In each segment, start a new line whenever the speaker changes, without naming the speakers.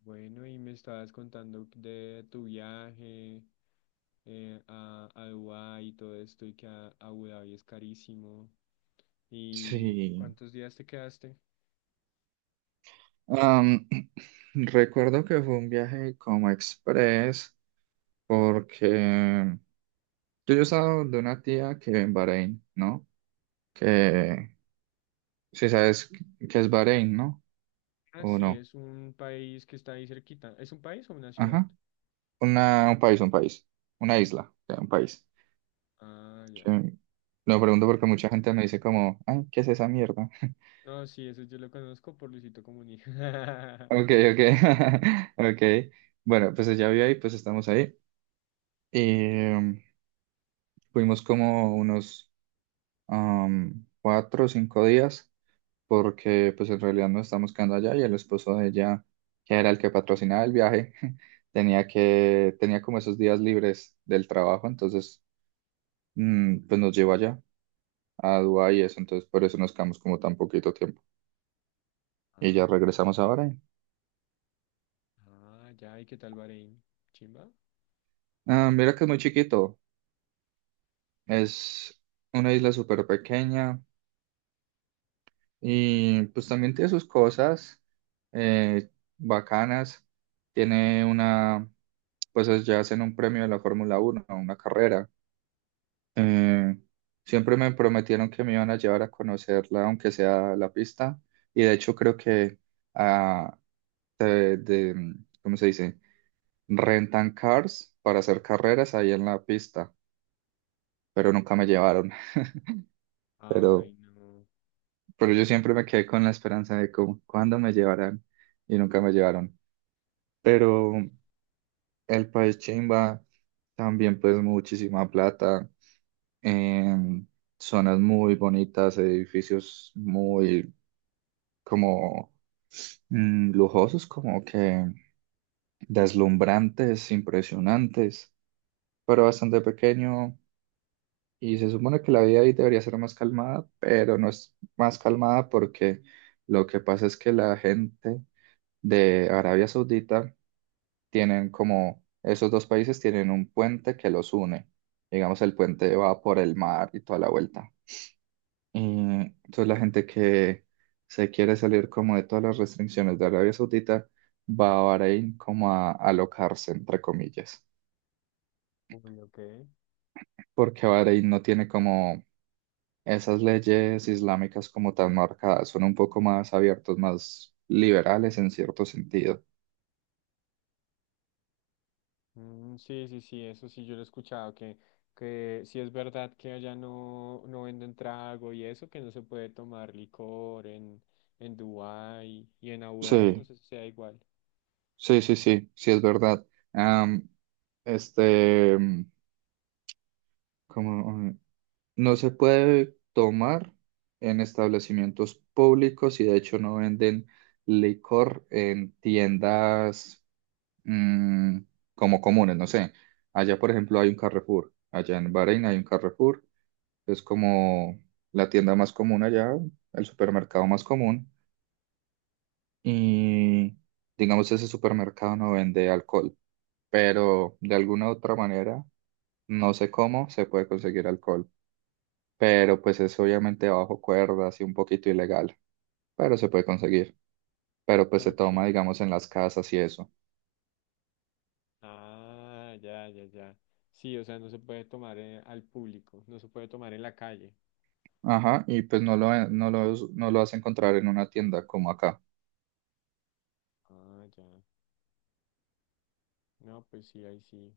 Bueno, y me estabas contando de tu viaje a Dubái y todo esto, y que a Abu Dhabi es carísimo. Y
Sí.
cuántos días te quedaste?
Am, recuerdo que fue un viaje como express porque yo estaba de una tía que en Bahrein, ¿no? Que si sabes que es Bahrein, ¿no?
Ah,
¿O
sí,
no?
es un país que está ahí cerquita. ¿Es un país o una ciudad?
Ajá. Un país, un país. Una isla, o sea, un país.
Ah, ya.
Que- lo pregunto porque mucha gente me dice como, ay, ¿qué es esa mierda?
No, sí, eso yo lo conozco por Luisito Comunica.
Ok, ok. Ok. Bueno, pues ya vi ahí, pues estamos ahí. Y mm, fuimos como unos cuatro o cinco días, porque pues en realidad no estamos quedando allá y el esposo de ella, que era el que patrocinaba el viaje, tenía como esos días libres del trabajo, entonces pues nos llevó allá a Dubái y eso, entonces por eso nos quedamos como tan poquito tiempo. Y
Ah,
ya regresamos ahora.
ah, ya, ¿y qué tal Bahrein? ¿Chimba?
Ah, mira que es muy chiquito, es una isla súper pequeña y pues también tiene sus cosas eh, bacanas, tiene una... pues ya hacen un premio de la Fórmula 1, una carrera. Eh, siempre me prometieron que me iban a llevar a conocerla, aunque sea la pista, y de hecho creo que ah, de, de- ¿cómo se dice? Rentan cars para hacer carreras ahí en la pista, pero nunca me llevaron.
Ay,
Pero,
no.
pero yo siempre me quedé con la esperanza de cómo, cuándo me llevarán y nunca me llevaron. Pero el país chimba, también pues muchísima plata. En zonas muy bonitas, edificios muy como lujosos, como que deslumbrantes, impresionantes, pero bastante pequeño. Y se supone que la vida ahí debería ser más calmada, pero no es más calmada porque lo que pasa es que la gente de Arabia Saudita tienen como, esos dos países tienen un puente que los une. Digamos, el puente va por el mar y toda la vuelta. Y entonces la gente que se quiere salir como de todas las restricciones de Arabia Saudita va a Bahrein como a alocarse, entre comillas,
Uy, ok.
porque Bahrein no tiene como esas leyes islámicas como tan marcadas, son un poco más abiertos, más liberales en cierto sentido.
Mm, sí, sí, sí, eso sí, yo lo he escuchado, que sí es verdad que allá no, no venden trago y eso, que no se puede tomar licor en Dubái y en Abu Dhabi, no
Sí,
sé si sea igual.
sí, sí, sí, sí es verdad. Am, este, como, No se puede tomar en establecimientos públicos y de hecho no venden licor en tiendas mm, como comunes, no sé. Allá, por ejemplo, hay un Carrefour. Allá en Bahrein hay un Carrefour. Es como la tienda más común allá, el supermercado más común. Y digamos, ese supermercado no vende alcohol, pero de alguna otra manera, no sé cómo, se puede conseguir alcohol. Pero pues es obviamente bajo cuerdas y un poquito ilegal, pero se puede conseguir. Pero pues se
Ok.
toma, digamos, en las casas y eso.
Ah, ya, ya, ya. Sí, o sea, no se puede tomar al público, no se puede tomar en la calle.
Ajá, y pues no lo vas a encontrar en una tienda como acá.
Ah, ya. No, pues sí, ahí sí,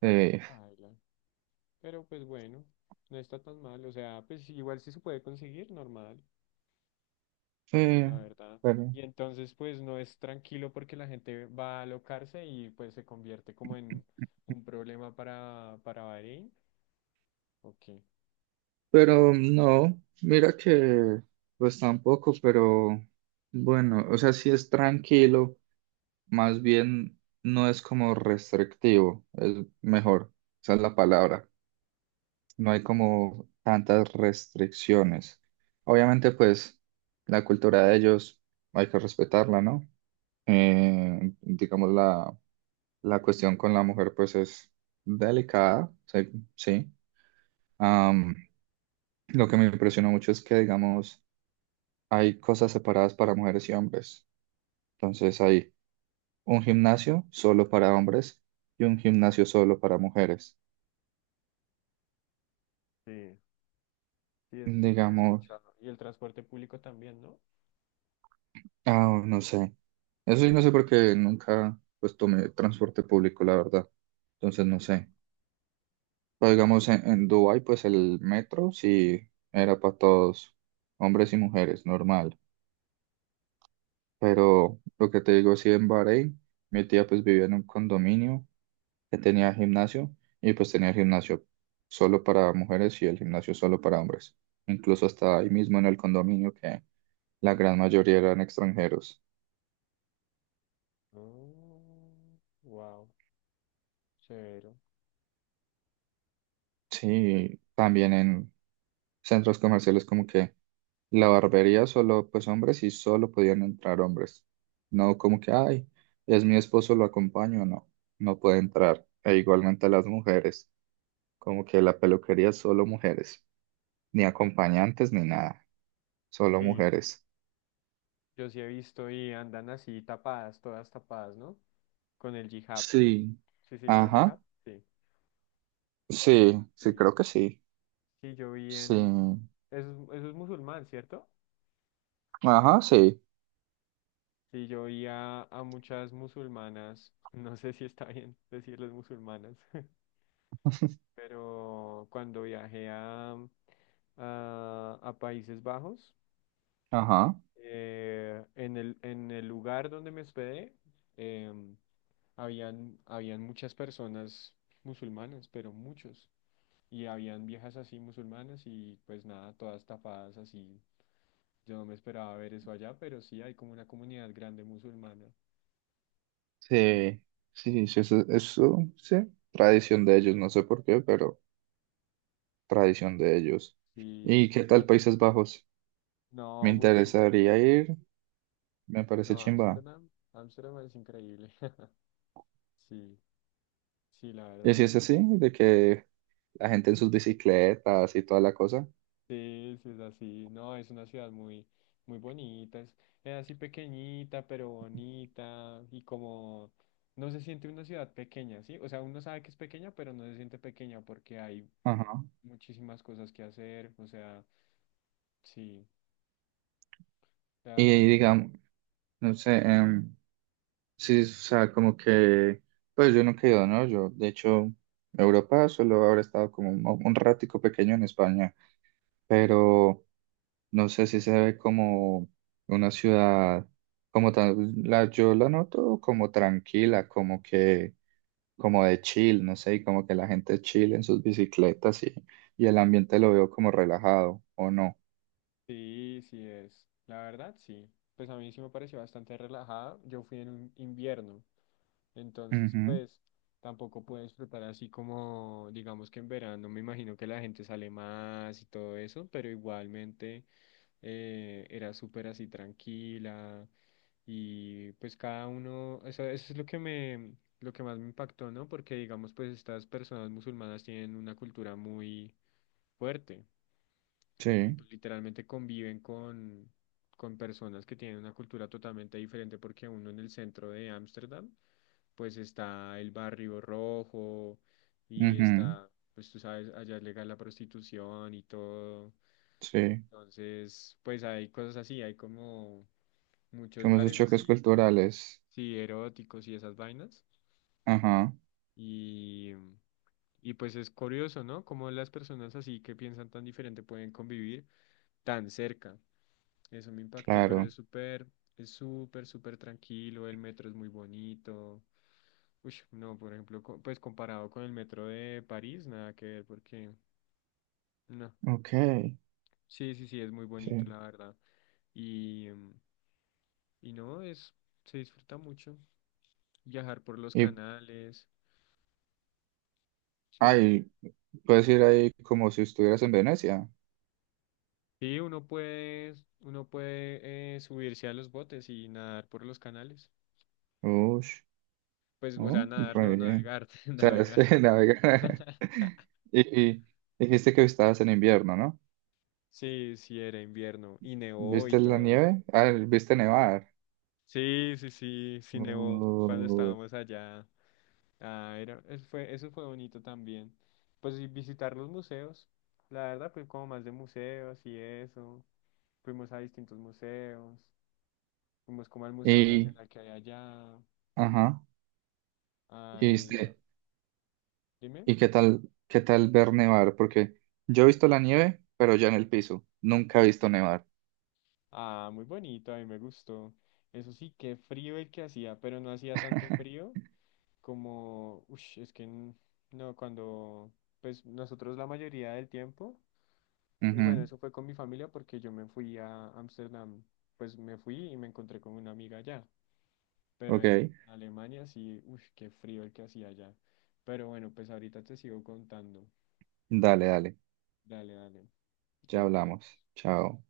ahí sí
Eh,
baila. Pero pues bueno, no está tan mal, o sea, pues igual sí se puede conseguir, normal. La
eh,
verdad.
pero,
Y entonces pues no es tranquilo porque la gente va a alocarse y pues se convierte como en un problema para Bahrein. Ok.
pero no, mira que pues tampoco, pero bueno, o sea, sí es tranquilo, más bien no es como restrictivo, es mejor, esa es la palabra. No hay como tantas restricciones. Obviamente, pues la cultura de ellos hay que respetarla, ¿no? Digamos, la cuestión con la mujer, pues es delicada, sí. Sí. Am, lo que me impresionó mucho es que, digamos, hay cosas separadas para mujeres y hombres. Entonces, hay un gimnasio solo para hombres y un gimnasio solo para mujeres.
Sí. Sí, eso sí lo había
Digamos,
escuchado. Y el transporte público también, ¿no?
no sé. Eso sí, no sé por qué nunca pues tomé transporte público, la verdad. Entonces, no
Ajá.
sé. Pero digamos, en Dubái, pues el metro sí era para todos, hombres y mujeres, normal. Pero lo que te digo, sí, en Bahrein, mi tía pues vivía en un condominio que tenía gimnasio y pues tenía el gimnasio solo para mujeres y el gimnasio solo para hombres. Incluso hasta ahí mismo en el condominio que la gran mayoría eran extranjeros.
Wow, severo.
Sí, también en centros comerciales como que la barbería solo, pues hombres y solo podían entrar hombres. No como que, ay, es mi esposo, lo acompaño, no, no puede entrar. E igualmente las mujeres, como que la peluquería solo mujeres, ni acompañantes ni nada, solo
Sí,
mujeres.
yo sí he visto y andan así tapadas, todas tapadas, ¿no? Con el hijab.
Sí.
¿Sí se llama hijab?
Ajá,
Sí.
sí, sí,
Sí.
creo que sí.
Sí, yo vi
Sí,
en... eso es musulmán, ¿cierto?
ajá, sí,
Sí, yo vi a, muchas musulmanas, no sé si está bien decirles musulmanas, pero cuando viajé a Países Bajos,
ajá,
en el lugar donde me hospedé, em, habían muchas personas musulmanas, pero muchos, y habían viejas así musulmanas y pues nada, todas tapadas así. Yo no me esperaba ver eso allá, pero sí hay como una comunidad grande musulmana. Mm.
sí, sí, sí, eso, sí, tradición de ellos, no sé por qué, pero tradición de ellos.
Sí.
¿Y qué tal
Ve-
Países Bajos? Me
No, muy chimba.
interesaría ir, me parece
No,
chimba.
Ámsterdam. Ámsterdam es increíble. Sí, sí, la
Y si
verdad.
es así, de que la gente en sus bicicletas y toda la cosa.
Sí, sí, es así. No, es una ciudad muy, muy bonita. Es así pequeñita, pero bonita. Y como no se siente una ciudad pequeña, ¿sí? O sea, uno sabe que es pequeña, pero no se siente pequeña porque hay
Ajá.
muchísimas cosas que hacer. O sea, sí.
Y
am,
digamos, no sé, sí, o sea, como que, pues yo nunca he ido, ¿no? Yo, de hecho, a Europa solo habré estado como un ratico pequeño en España, pero no sé si se ve como una ciudad, como tal, la, yo la noto como tranquila, como que como de chill, no sé, y como que la gente chill en sus bicicletas y el ambiente lo veo como relajado, ¿o no?
sí, sí es. La verdad, sí. Pues a mí sí me pareció bastante relajada. Yo fui en un invierno. Entonces,
Ujú,
pues tampoco puedo disfrutar así como, digamos que en verano me imagino que la gente sale más y todo eso, pero igualmente era súper así tranquila y pues cada uno, eso es lo que me, lo que más me impactó, ¿no? Porque digamos pues estas personas musulmanas tienen una cultura muy fuerte y
sí,
pues literalmente conviven con personas que tienen una cultura totalmente diferente porque uno en el centro de Ámsterdam pues está el Barrio Rojo y
ujú,
está, pues tú sabes, allá es legal la prostitución y todo.
sí,
Entonces, pues hay cosas así, hay como muchos
como esos
bares
choques
así,
culturales,
sí, eróticos y esas vainas.
ajá,
Y, y pues es curioso, ¿no? Cómo las personas así que piensan tan diferente pueden convivir tan cerca. Eso me impactó, pero
claro,
es súper, súper tranquilo, el metro es muy bonito. Uy, no, por ejemplo, co- pues comparado con el metro de París, nada que ver, porque no.
ok,
Sí, sí, sí, es muy bonito,
sí.
la verdad. Y, mm, y no, es, se disfruta mucho viajar por los
Y,
canales. Sí.
ay, puedes ir ahí como si estuvieras en Venecia.
Sí, uno puede subirse a los botes y nadar por los canales.
Ush,
Pues, o sea,
oh,
nadar, no,
re bien.
navegar,
O sea,
navegar.
se navega. Y, y dijiste que estabas en invierno, ¿no?
Sí, sí, era invierno y nevó y
¿Viste la
todo.
nieve? Ah, ¿viste
Sí,
nevar?
sí, sí, sí, sí, nevó cuando
Uy,
estábamos allá. Ah, era, eso fue bonito también. Pues y visitar los museos. La verdad, pues como más de museos y eso. Fuimos a distintos museos. Fuimos como al Museo
y,
Nacional que hay allá.
ajá, y
Al, ah,
este,
dime.
¿y qué tal ver nevar? Porque yo he visto la nieve, pero ya en el piso. Nunca he visto nevar.
Ah, muy bonito, a mí me gustó. Eso sí, qué frío el que hacía, pero no hacía tanto frío como, uff, es que n- no, cuando, pues nosotros la mayoría del tiempo. Pues bueno,
Ujú,
eso fue con mi familia porque yo me fui a Ámsterdam, pues me fui y me encontré con una amiga allá, pero en
ok,
Alemania sí, uff, qué frío el que hacía allá. Pero bueno, pues ahorita te sigo contando.
dale, dale.
Dale, dale,
Ya
ya
hablamos.
hablamos.
Chao.